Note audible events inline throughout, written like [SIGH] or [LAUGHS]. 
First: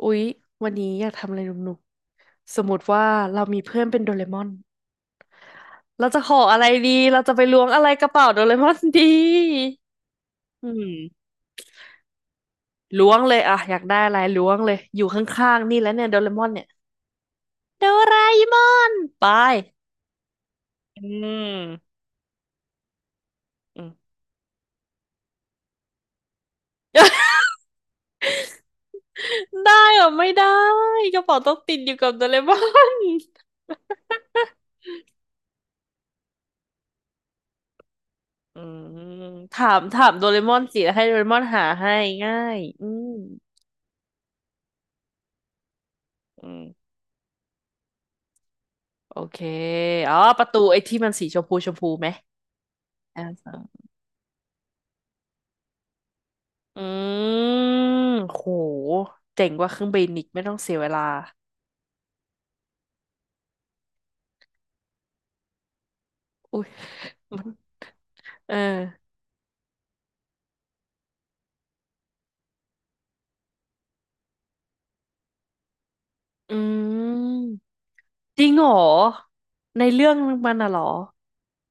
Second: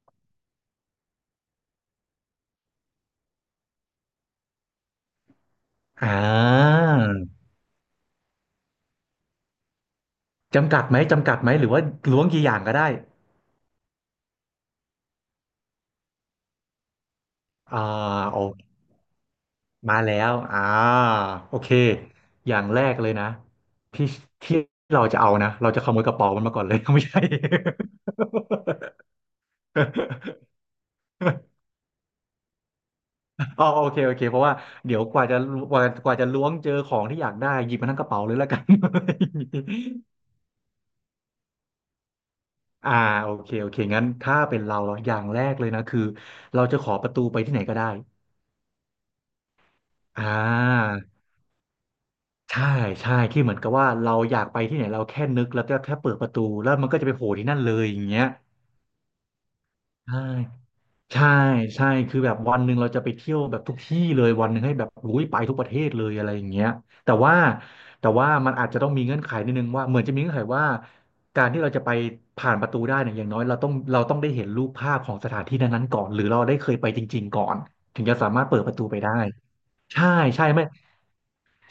อุ๊ยวันนี้อยากทำอะไรหนุกๆสมมติว่าเรามีเพื่อนเป็นโดเรมอนเราอ่จะขออะไราดีเราจะไปล้วงอะไรกระเป๋าโดเรมอน [LAUGHS] ดีอืจำกัดไหมมหรือว่าล้วงกี่อย่างก็ได้ล้วงเลยอะอยากได้อะไรล้วงเลยอยู่ข้างๆนี่แล้วเนี่ยโดเรมอนเนี่ยอ่าโดราโอเอมอนไปมาแล้วอืโอเคมอย่างแรกเลยนะอืม ที่ที่เราจะเอานะเราจะขโมยกระเป๋ามันมาก่อนเลย [LAUGHS] ไม่ใช่ [LAUGHS] ได้เหรอไม่ได้กระเป๋าต้อง [LAUGHS] ติดอยู่กับโดเรมอน อ๋อ[LAUGHS] โอเคเพราะว่าเดี๋ยวกว่าจะล้วงเจอของที่อยากได้หยิบมาทั้งกระเป๋าเลยแล้วกัอืน มถามโดเรมอนสิแล้วให้โดเรมอนหาให้ง่ายอื [LAUGHS] อ่ามโอเคงั้นถ้าเป็นเราอย่างแรกเลยนะคืออืเราจะขม อประตูไปที่ไหนก็ได้โอเคอ๋ออ่ประตูไอ้า ที่มันสีชมพูไหมใช่ใช่อ่าที่สเหอมือนงกับว่าเราอยากไปที่ไหนเราแค่นึกแล้วก็แค่เปิดประตูแล้วอืมันก็จะไปโผล่ที่นั่นเลยอย่างมเงี้ยโหเจ๋งกว่าเครื่องบินใช่อีกไม่ต้องเสียเวลา ใช่ใช่คือแบบวันหนึ่งเราจะไปเที่ยวแบบทุกที่เลยวันหนึ่งให้แบบอุ้ยไปทุกประเทศเลยอะไรอย่างอุ้เงี้ยยแต่ว่ามันมัเอนออาจจะต้องมีเงื่อนไขนิดนึงว่าเหมือนจะมีเงื่อนไขว่าการที่เราจะไปผ่านประตูได้เนี่ยอย่างน้อยเราต้องได้เห็นรูปภาพของสถานที่นั้นๆก่อนหรือเราอืได้เคยไปจริงๆก่อนม ถึงจะสาจมารริถงเปิดเหรปอ ระตูไปได้ในใช่เรื่องใช่มันไหม น่ะเหรอ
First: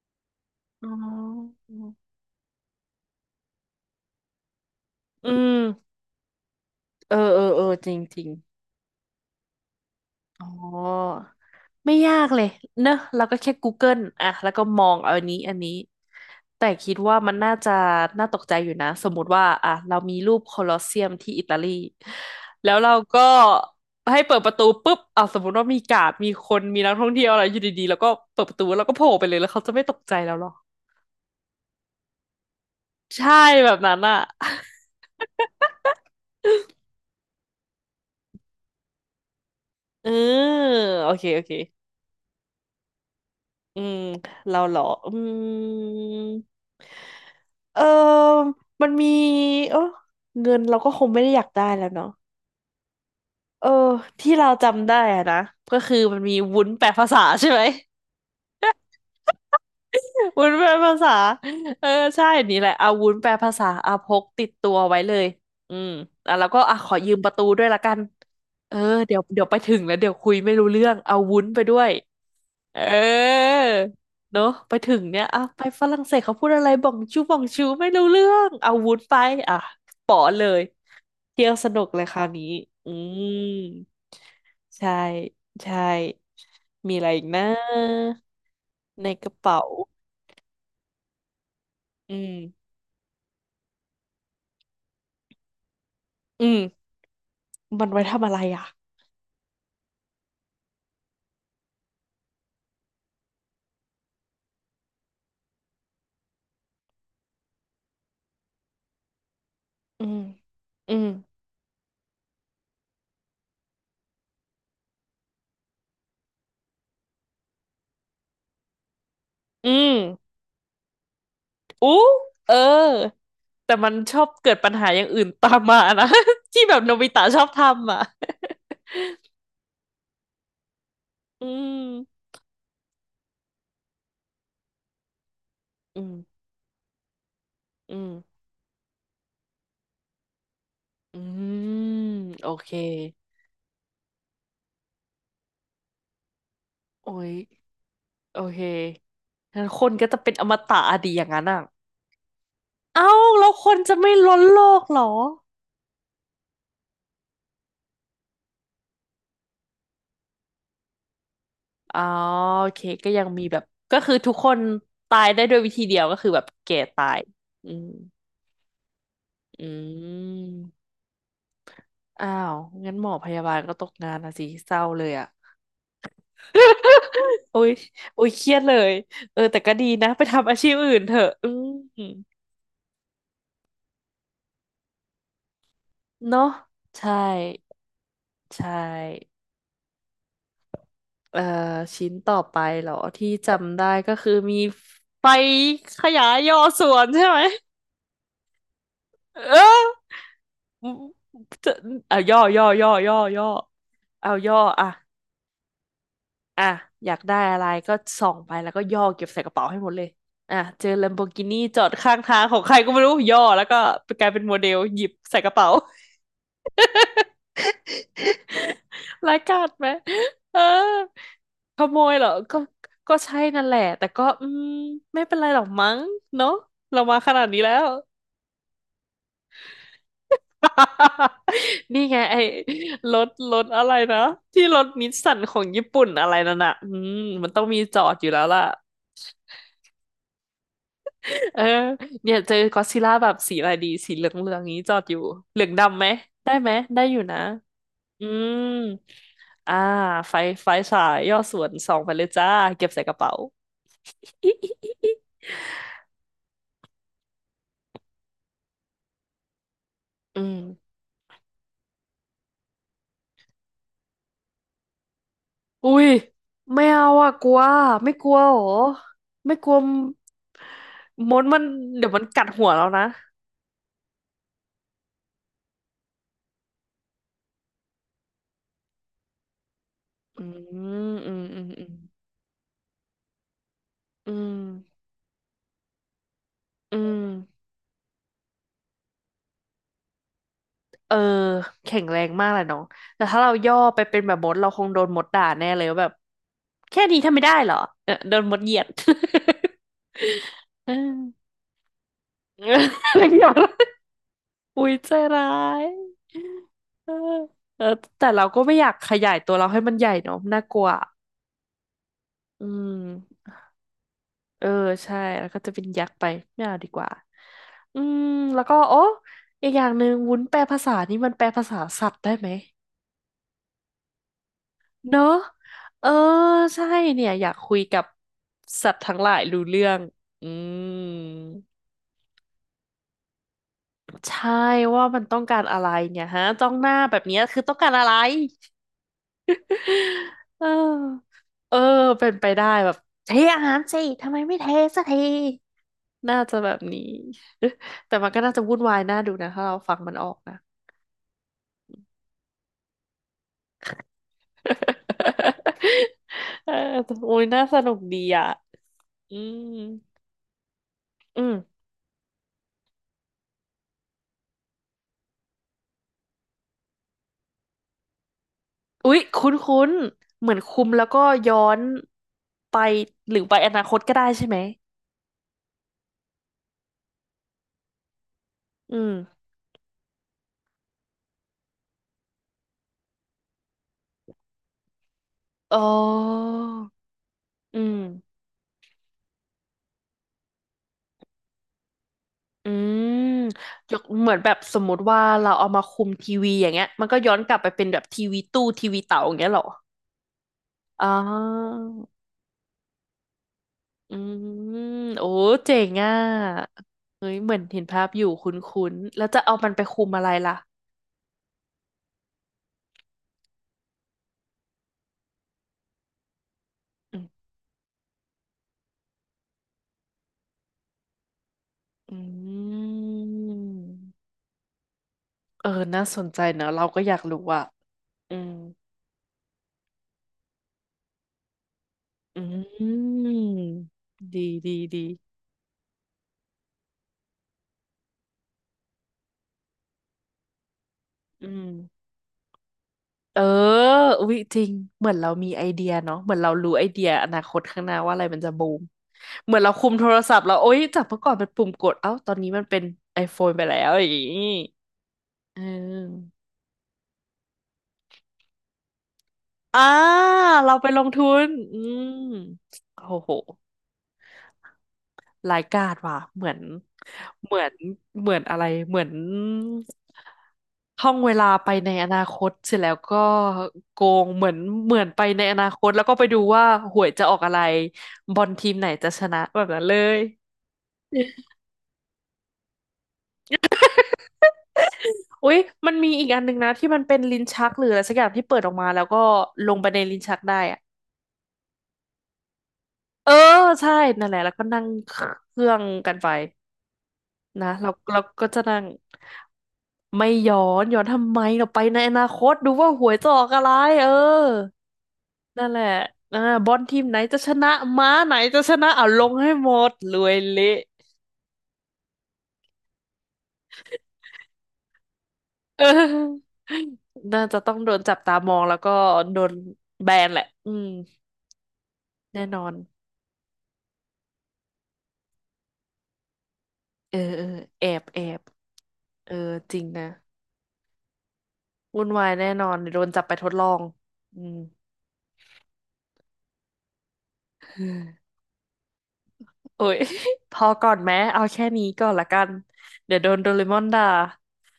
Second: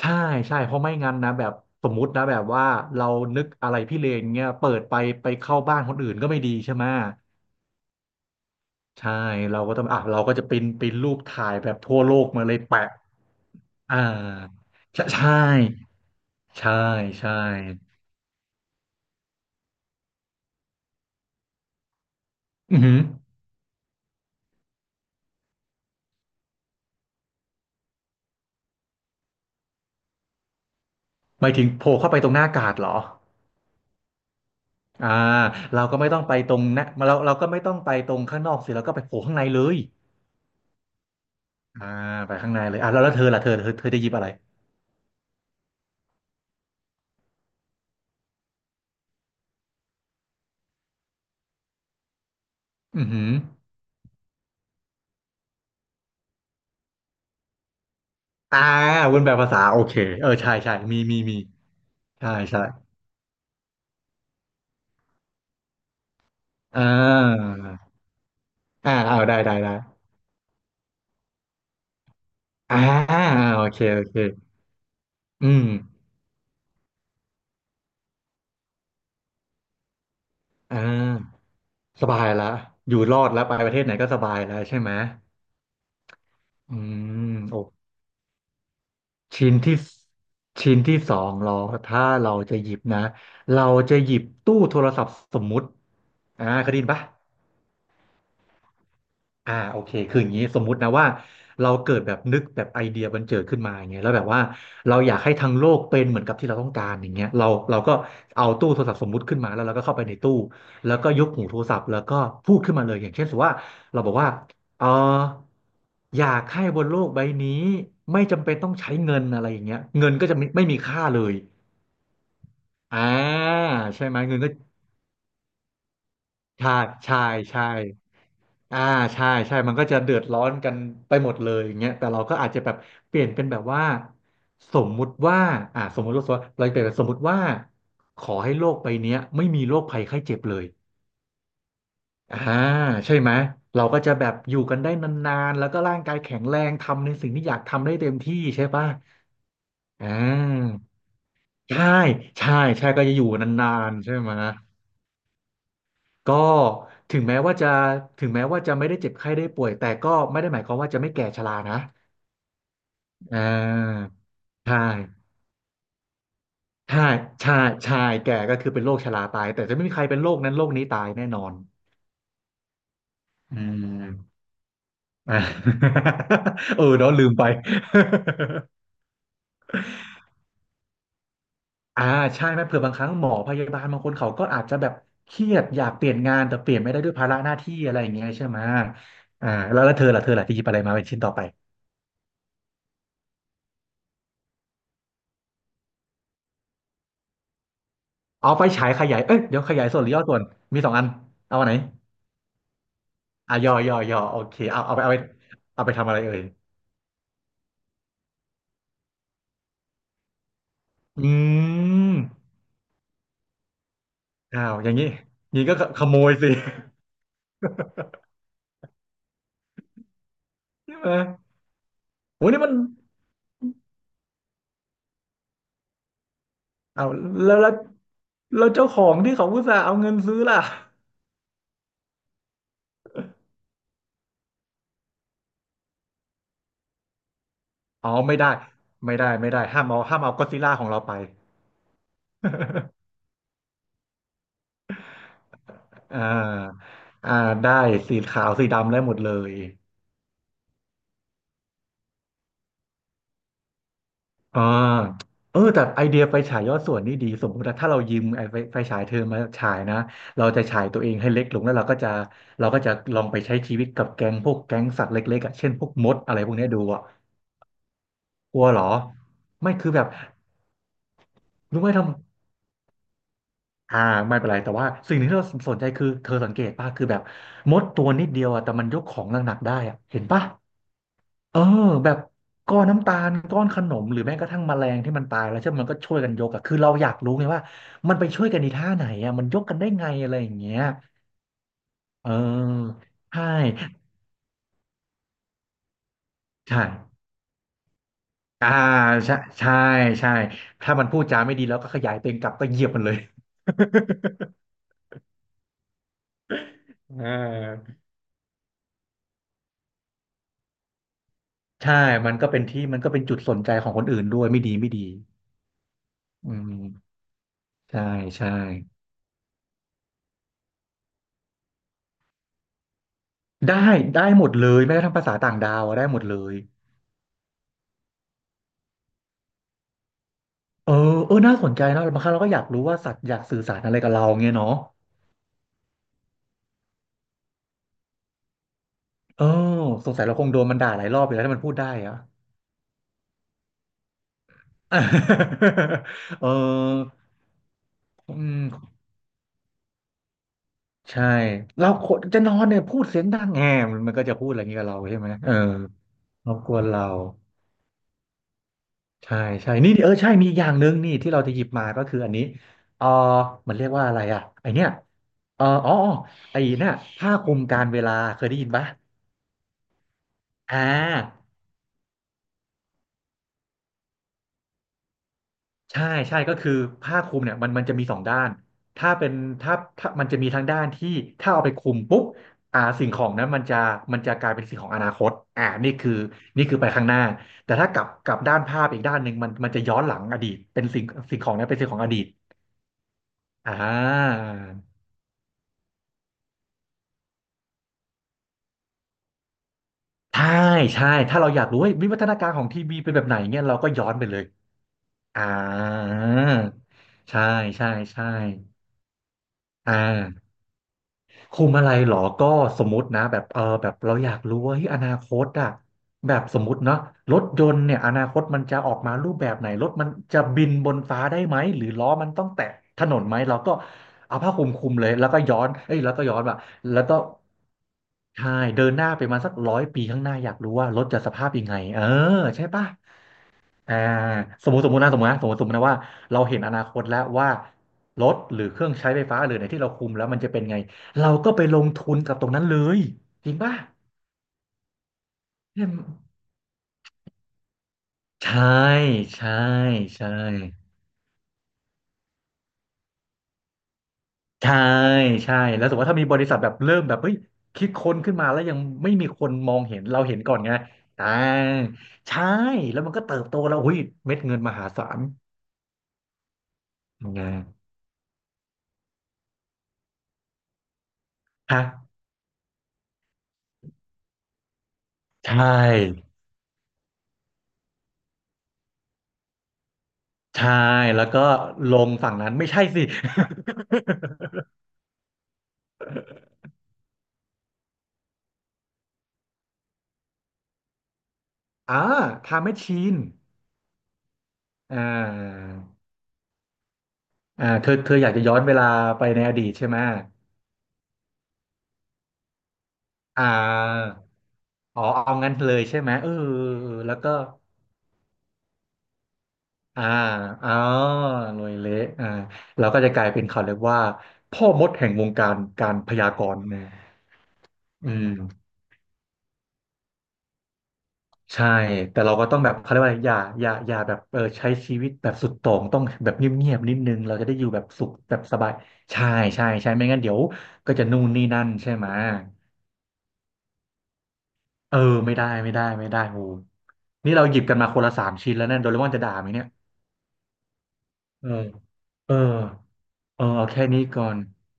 ใช่เพราะอ๋ไม่งั้นนะแบบอสมมุตินะแบบว่าเรานึกอะไรพี่เลนเงี้ยเปิดไปอืเข้ามบ้านคนอื่นก็ไม่ดีใช่ไหมเออจริงจริง ใช่เราก็ต้องอ่ะเราก็จะอ๋อปริ้นรูปถ่ายแบบไม่ทั่วโลยากกเลมายเลยเนแปะอะเราก็แค่ อ่ Google อ่ะแล้วก็ามองใช่เอาอันนี้ใช่แต่ใช่คิดว่าใช่มันน่าจะน่าตกใจอยู่นะสมมุติว่าอ่ะเรามีรูปโคลอสเซียมที่อิตาลีแล้วอือเราหือก็ให้เปิดประตูปุ๊บอ่ะสมมติว่ามีการ์ดมีคนมีนักท่องเที่ยวอะไรอยู่ดีๆแล้วก็เปิดประตูแล้วก็โผล่ไปเลยแล้วเขาจะไม่ตกใจแล้วหรอหมายถึงโผล่เข้าไปตรงหน้ากาดเหรอใช่แบบนั้นอ่ะอ่าเราก็ไม่ต้องไปตรงนะเราก็ไม่ต้องไปตรงข้างนอกสิเราก็ไปโผล่ข้างในเลยเออโอเคโอเค อ่าไปข้างในเลยอ่ะแล้วเธอล่ะอืเธอมจะหยิบอะไรเราเหรออืมเออมันมีเออเงินเราก็คงไม่ได้อยากได้แล้วเนาะอือหือ เออที่เราจำได้อะนะก็คือมันมีวุ้นแปลภาษาใช่ไหม อ่าวนแปลภาษาโอเคเออวุ้นใช่แปลภามีษา มีเออใช่ใช่นี่ใช่แหละเอาวุ้นแปลภาษาเอาพกติดตัวไว้เลยอืมอ่ะแล้วก็อ่ะอ่ขอยืมประตูาด้วยละกัน เออเดี๋ยเอาวไปถึได้งแล้วเดี๋ยวคุยไม่รู้เรื่องเอาวุ้นไปด้วย เออ่าอ โอเคเนอะไปถึงเนี่ยอ่ะอืไปมฝรั่งเศสเขาพูดอะไรบ่องชูไม่รู้เรื่อง เอาวุ้นไปอ่ะป๋อเลย อ่าเที่ยวสนุกเลสยคบารายวนี้ละอือยู่รอดแล้วมไปประเทศไหนก็สบายแล้วใช่ใช่ไหมใช่อืมีอะไรอีกมนะ โอ้ในกระชิ้นเป๋าที่ชิ้นที่สองเราถ้าอืเราม จะหยิบนะเราจะหยิบตู้โทรศัพท์สมมุติอืเคยได้มยินปะ มันไว้ทำอะไรอ่ะโอเคคืออย่างนี้สมมุตินะว่าเราเกิดแบบนึกแบบไอเดียบันเจิดขึ้นมาอย่างเงี้ยแล้วแบบว่าเราอยากให้ทั้งโลกเป็นเหมือนกับที่เราต้องการอย่างเงี้ยเราก็เอาตู้โทรศัพท์สมมุติขึ้นมาแล้วเราก็เข้าอืไปในมตู้อืแล้วมก็ยกหูโทรศัพท์แล้วก็พูดขึ้นมาเลยอย่างเช่นสมมติว่าเราบอกว่าเอออยากให้บนโลกใบนี้ไม่จำเป็นต้องใช้เงินอะไรอย่างอืเงี้ยมเงินก็จะไม่มีค่าเลยอู้เอออ่าแต่มันใช่ชไหมอบเงินก็เกิดปัญหาอย่างอื่นตามมานะ [LAUGHS] ที่ใช่แบบโนบิใช่ตะชอบใช่ ทำอ่ะ อ่าใช่มันก็จะเดือดร้อนกันไปหมด [LAUGHS] อืเลยอย่างมเงี้ยแต่เราก็อาจจะแบบเปลี่ยนเป็นแบบว่าสมมุติว่าอ่าสอืมมุมติว่าเราเปลี่ยนเป็นสมมุติว่าอืขอมให้โลกใบเนี้ยไม่มีโรคภัยไข้เจ็บเลยอืมอ่าโอเคใช่ไหมเราก็จะแบบอยู่กันได้นานๆแล้วก็ร่างกายแข็งแรงทำโอ้ในสิ่ยงที่อยากทำได้เต็มที่โอเคใช่ป่ะงั้นคนอ่ก็จะเป็นอมตะาอะดีอย่างนั้นอ่ะใช่ใช่ใช่ก็เอ้าจะอยู่แล้วคนานนจะๆไม่ใช่ไหมล้นโลกเหรอก็ถึงแม้ว่าจะถึงแม้ว่าจะไม่ได้เจ็บไข้ได้ป่วยแต่ก็ไม่ได้หมายความว่าจะไม่แก่ชรานะ อ๋อโอเคก็ยังอ่มีแบบก็าคือทุกคนใช่ตายได้ด้วยวิธีเดียวก็คือแบบแก่ใช่ตายใช่อืมใช่แก่ก็คือเป็นโรคชราตายแต่อืจะไม่มีใครเป็นโรคนั้นโรคนี้ม ตายแน่นอนอ้าวงั้นหมอพยาบาอืลก็ตกงานนะม สิเศร้าเลยอ่ะ [LAUGHS] อ่า [LAUGHS] เออเนาะลืมไป โอ้ยโอ้ยเครียดเลยเออแต่ก็ดีนะไปทำอาชีพอื่นเถอะอื [LAUGHS] มอ่าใช่ไหมเผื่อบางครั้งหมอพยาบาลบางคนเขาก็อาจจะแบบเครียดอยากเปลี่ยนงานเนาะแต่เปลี่ยนไม่ได้ด้วใช่ยภาระหน้าที่อะไรอย่างเงี้ยใช่ไหมใช่แล้วเธอล่ะที่หยิบอะไรมาเป็นชิ้นต่อเอ่อไปชิ้นต่อไปเหรอที่จำได้ก็คือมีไฟขยายย่อส่วนใช่ไหมเอาไฟฉายขยายเอ้ยเอเดี๋ยวขอยายส่วนหรือย่อส่วนมีสองอันเอาอันจะไหนเอาย่ออ่ะย่อเอาโอย่เคออ่ะ เอาไปเอาไปทำอะไรเอ่ยอ่ะอยากได้อะไรก็ส่องไปแล้วก็ย่อเก็บใส่กระเป๋าให้หมดเลยอ่ะเจอ อื Lamborghini จอดม ข้างทางของใครก็ไม่รู้ย่อแล้วก็กลายเป็นโมอ้าเดวลอย่างหยินี้บใส่กระเป๋า ก็ขโมยสิ [LAUGHS] ร้ายกาจไหมเออ [LAUGHS] ใช่ไหมขโมยเหรอโหนี่มันก็ใช่นั่นแหละแต่ก็อืมไม่เป็นไรหรอกมั้งเนอะเราอ้าวมาขนาดแล้วนี้แล้แล้วว แล้วเจ้าของที่เขาอุตส่าห์เอาเงินซื้อล่ะ [LAUGHS] นี่ไงไอ้รถอะไรนะที่รถนิสสันของญี่ปุ่นอะไรนั่นน่ะอืมมันต้องมีจออ๋อดอยู่ไม่แล้วได้ล่ะ ไม่ได้ห้ามเอาห้ามเอาก็อดซิลล่าของเราไป เออเนี่ยเจอก็อดซิลล่า [LAUGHS] แบบสีอะไรดีสีเหลืองนี้จอดอยู่เหลืองดำไหมอ่ได้ไหมาได้อยู่อ่านะได้สีอืขาวสีมดำได้หมดเลยอ่าไฟไฟฉายย่อส่วนส่องไปเลยจ้าเก็บใส่กระเป๋า [LAUGHS] อิอ่าอิอิอิเออแต่ไอเดียไฟฉายยอดส่วนนี่ดีสมมติว่าถ้าเรายืมไอไฟฉายเธอมาฉายนะอืเรามจะฉายตัวเองให้เล็กลงแล้วเราก็จะลองไปใช้ชีวิตกับแก๊งพวกแก๊งสัตว์เล็กๆอ่ะเช่นพวอุ้กมยดอะไรพวกเนี้ยดูไม่อ่ะ เอาอะกลัวไม่กลัวเหรกอลัวเหรอไม่กลัไม่วคือแบบมดมันรู้ไหมทำเดี๋ยวมันกัดหัวเรานะอ่าไม่เป็นไรแต่ว่าสิ่งหนึ่งที่เราสนใจคือเธอสังเกตป่ะคือแบบมดตัวนิดเดียวอะแต่มันยกของหนักๆได้อะเห็นอืป่ะมอืมเออือมอืมแบบก้อนน้ำตาลก้อนขนมหรืออืแม้กระมทั่งแมลงที่มันตายแล้วใช่ไหมมันก็ช่วยกันยกอะคือเราอือยากม รู้ไงว่ามันไปช่วยกันในท่าไหนอะมันยกกันได้ไงอะไรอย่างเงี้ยเออแข็งแรเงมากแหละน้องออแต่ถ้าใช่เราย่อไปเป็นแบบมดเราคงโดนมดด่าแน่เลยว่าแบบใช่แค่นี้ทำไม่ได้เหรอเออโดนมดเหอ่ายียด ใช่ใช่ใช่ [LAUGHS] เออถ้ามันพูดจาไม่ดีแล้วก็ขยายตัวเองกลับเอก็อเหยียบมันอะเลย ไรอย่างเงี้ย [LAUGHS] อุ้ยใจร้าย [LAUGHS] เอออ่เออา แต่เราก็ไม่อยากขยายตัวเราให้มันใหญ่เนาะน่ากลัวใช่มันก็เป็นอืที่มันก็เป็นจุดมสนใจของคนอื่นด้วยไม่เออดีไม่ดีใช่แล้วก็จะเป็นยักษ์ไปอืไม่เอาดีกว่ามอืใช่มใช่แล้วก็โอ้อีกอย่างหนึ่งวุ้นแปลภาษานี่มันแปลภาษาสัตว์ได้ไหม ได้ได้หมดเลยแม้กระทั่เนงอะ ภาษาต่างดาวอะเอได้อหมดเลย ใช่เนี่ยอยากคุยกับสัตว์ทั้งหลายรู้เรื่องอืเออเออมน่าสนใจนะบางครั้งเราก็อยากรู้ว่าสัตว์อยากสื่อสารอะไรกับเราใช่เงี้ยเนาะว่ามันต้องการอะไรเนี่ยฮะจ้องหน้าแบบเนี้ยคือต้องการอะไรเออสงสัยเราคงโดเนมันด่าหลายรอบไปออแล้วถ้ามันพูเอดอได้อะ เป็นไปได้แบบเทอาหารสิทำไมไม่เทสักทีน่า [LAUGHS] เอจะแบบนี้ อ [LAUGHS] แต่มันอืก็น่าจะวุ่นมวายน่าดูนะถ้าเราฟังมันออกนะ ใช่เราคนจะนอนเนี่ยพูดเสียงดังแงมมันก็จะพูดอะไรอย่างเงี้ยกับเราใช่ไหมเออ [LAUGHS] รบเอกอวนเรา โอ้ยน่าสนุกดีอ่ะอืใช่มใช่นี่เออใช่มีอีกอย่างหนึ่งนี่ที่อืเราจะม หยิบมาก็คืออันนี้เออมันเรียกว่าอะไรอ่ะไอเนี้ยเอออ๋ออ๋อไอเนี่ยผ้าคลุมการเวลาเคยได้ยินปะอุ๊ยคุ้นๆเหมือนอ่คุมแล้วก็าย้อนไปหรือไปอนาคตก็ได้ใช่ไหมใช่ใช่ก็คือผ้าคลุมเนี่ยมันจะมีสองด้านอืถ้าเป็นมถ้ามันจะมีทั้งด้านที่ถ้าเอาไปคลุมปุ๊บสิ่งของนั้นมันจะกลายเป็นสิ่งของอนาคตอ๋อนี่คือนี่คือไปข้างหน้าแต่อืถ้ากมลับกลับด้านภาพอีกด้านหนึ่งมันจะย้อนหลังอดีตเป็นสิ่งสิ่งของนั้นเป็นสิ่งของอดีตอืมอ่า ยกเหมือนแบบสมมติว่าเราเอามาคุมทีวีอย่างเงี้ยมันก็ย้อนกลับไปเป็นแบบทีวีตู้ทีวีเต่าอย่างเงี้ยเหรอใช่อ๋ใช่อถ้าเราอยากรู้ว่าวิวัฒนาการของทีวีเป็นแบบไหนเนี่ยเราก็ย้ออืนไปเลยมโอ้อ่าเจ๋งอ่ะเฮ้ยใช่เหมือนเห็นใช่ภาพอใช่ยู่คุ้นๆแล้วจะเอามันไปอ่า คุมอะไรล่ะคุมอะไรหรอก็สมมตินะแบบเออแบบเราอยากรู้ว่าเฮ้ยอนาคตอะแบบสมมติเนาะอืรถมยนต์เนี่ยอนาคตมันจะออกมารูปแบบไหนรถมันจะบินบนฟ้าได้ไหมหรือล้ออมันต้องแตะืถนนไหมเราก็มเอาผ้าคลุมคลุมเลยแล้วก็ย้อเออนเอ้ยน่าแล้วสก็นย้อใจนว่ะเนอะเราแล้ก็วอก็ยากรู้อ่ะอืใช่ม เดินหน้าไปมาสักร้อยปีข้างหน้าอยากรู้ว่ารถจะสภาพยังไงเอออืใช่ปะ มอ่าดีสมมดีติดีสมมตินะว่าเราเห็นอนาคตแล้วว่ารถหรือเครื่องใช้ไฟฟ้าหรือในที่เราคุมแล้วมันจะเป็นไงเราอืก็มไปลงทุนกับตรงนั้นเลยเออจริงป่ะอุ๊ยจริงเหมือนเรามีไอเดีใช่ยไหมเนาะเหมือนเรารู้ไอเดียอนาคตข้างหน้าว่าอะไรมันจะใช่บูมใช่เหมือนเราคุมโทรใช่ศัพท์เราโอ๊ยจากเมื่อก่อนเป็นปุ่มกดเอ้าตอนนี้มันเป็น iPhone ไปแล้วอย่างงี้ใช่ใช่เแล้วสมมติว่าถ้ามีออบริษัทแบบเริ่มแบบเฮ้ยคิดค้นขึ้นมาแล้วยังไม่มีคนมออ่างเห็นเราเห็นก่อนไงเราไปลงทุอ่านอืมใช่แล้โอ้วมันก็โห เติบโตแล้วหุ้ยเม็ดเงินมหาศาลรายการว่ะเหมือนไงเหมือนเหมือนอะไรเหมือนท่องเวลาไปฮะในอนาคตเสร็จแล้วก็โกงเหมือนเหมือนไปในใชอนาคตแล้วก็ไป่ ดูว่าหวยจะออกอะไรบอลทีมไหนจะชนะแบบนั้นเลยใช่แล้วก็ลงฝั่งนั้นไม่ใช่สิ อุ๊ยมันมีอีกอันหนึ่งนะที่มันเป็นลิ้นชักหรืออะไรสักอย่างที่เปิดออกมาแล้วก็ลงไปในลิ้นชักได้อะ [LAUGHS] อ่าไทม์แมชชีนเออใช่นั่นแหละแล้วก็นั่งอ่เครื่าองกันไป นะเธเราอเธอเราอยากจะก็ย้อจะนเวนั่งลาไปในอดีตใช่ไหมไม่ย้อนทำไมเราไปในอนาคตดูว่าหวยจะออ่อกอะไรเออาอ๋อเอางั้นนั่นเลแหยละใช่ไหมเอออ่าบอลเออทีมแล้ไหนวก็จะชนะม้าไหนจะชนะเอาลงให้หมดอ่ารวยเละ อ๋อรวยเละอ่าเราก็จะกลายเป็นเขาเรียกว่าพ่อมดแห่งวงการการพยาก [LAUGHS] เออรณ์นะน่าจะต้องโดนอืจับตามองม แล้วก็โดนแบนแหละอืมใช่แต่เราแน่ก็ต้นองอแบนบเขาเรียกว่าอะไรอย่าแบบเออใช้ชีวิตแบบสุดโต่งต้องแบบเงียบๆนิดนึเอองเราเอจะอได้อยู่แบแอบบสุขแอแบบบสบายใช่เออใช่จริงใช่นะไม่งั้นเดี๋ยวก็จะนู่นนี่นั่นใช่วุ่ไหมนวายแน่นอนเดี๋ยวโดนจับไปทดลองอืม เออไม่ได้ไม่ได้โอ้นี่เราหยิบกันมาคนละสามชิ้นแล้วเนี่ยโดเรมอนจะด่าไหมเนี่ยโอ้ย [LAUGHS] พอก่อนแม้เอาเออแค่นี้ก่อนละเออกันเดี๋ยวโดนเออโดเรเอามอแค่นนี้ด่าก่อน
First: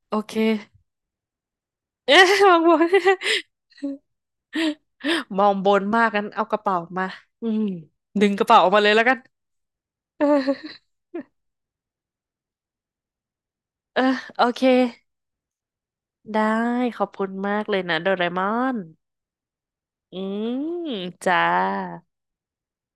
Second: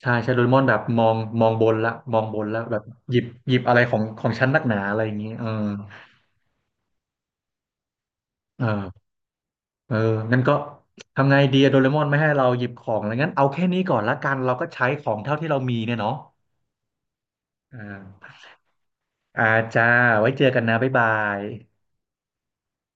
ใช่โอใช่เค โดเร [LAUGHS] มอนแบบมองบนละมองเอ๊ะบมนองละบแบน บ [LAUGHS] หยิบหยิบอะไรของฉันนักหนาอะไรอย่างนี้มเออองบนมากงั้นเอากระเป๋ามาอืมดึงกระเป๋าออกมาเลยแล้วเออ กัน เอองั้นก็ [LAUGHS] ทำไงดีอะโดเรมอนไม่ให้เราหยิบของอะไรงั้นเอาแค่นี้ก่อเออนละกันเออโอเราเคก็ใช้ของเท่าที่เรามีเนี่ยเนาะได้ขอบคุณมากเลอ่ยนะโดเรมาอนอ่าจ้า อืไว้เจอกันนะ มบ๊ายบาจ้าย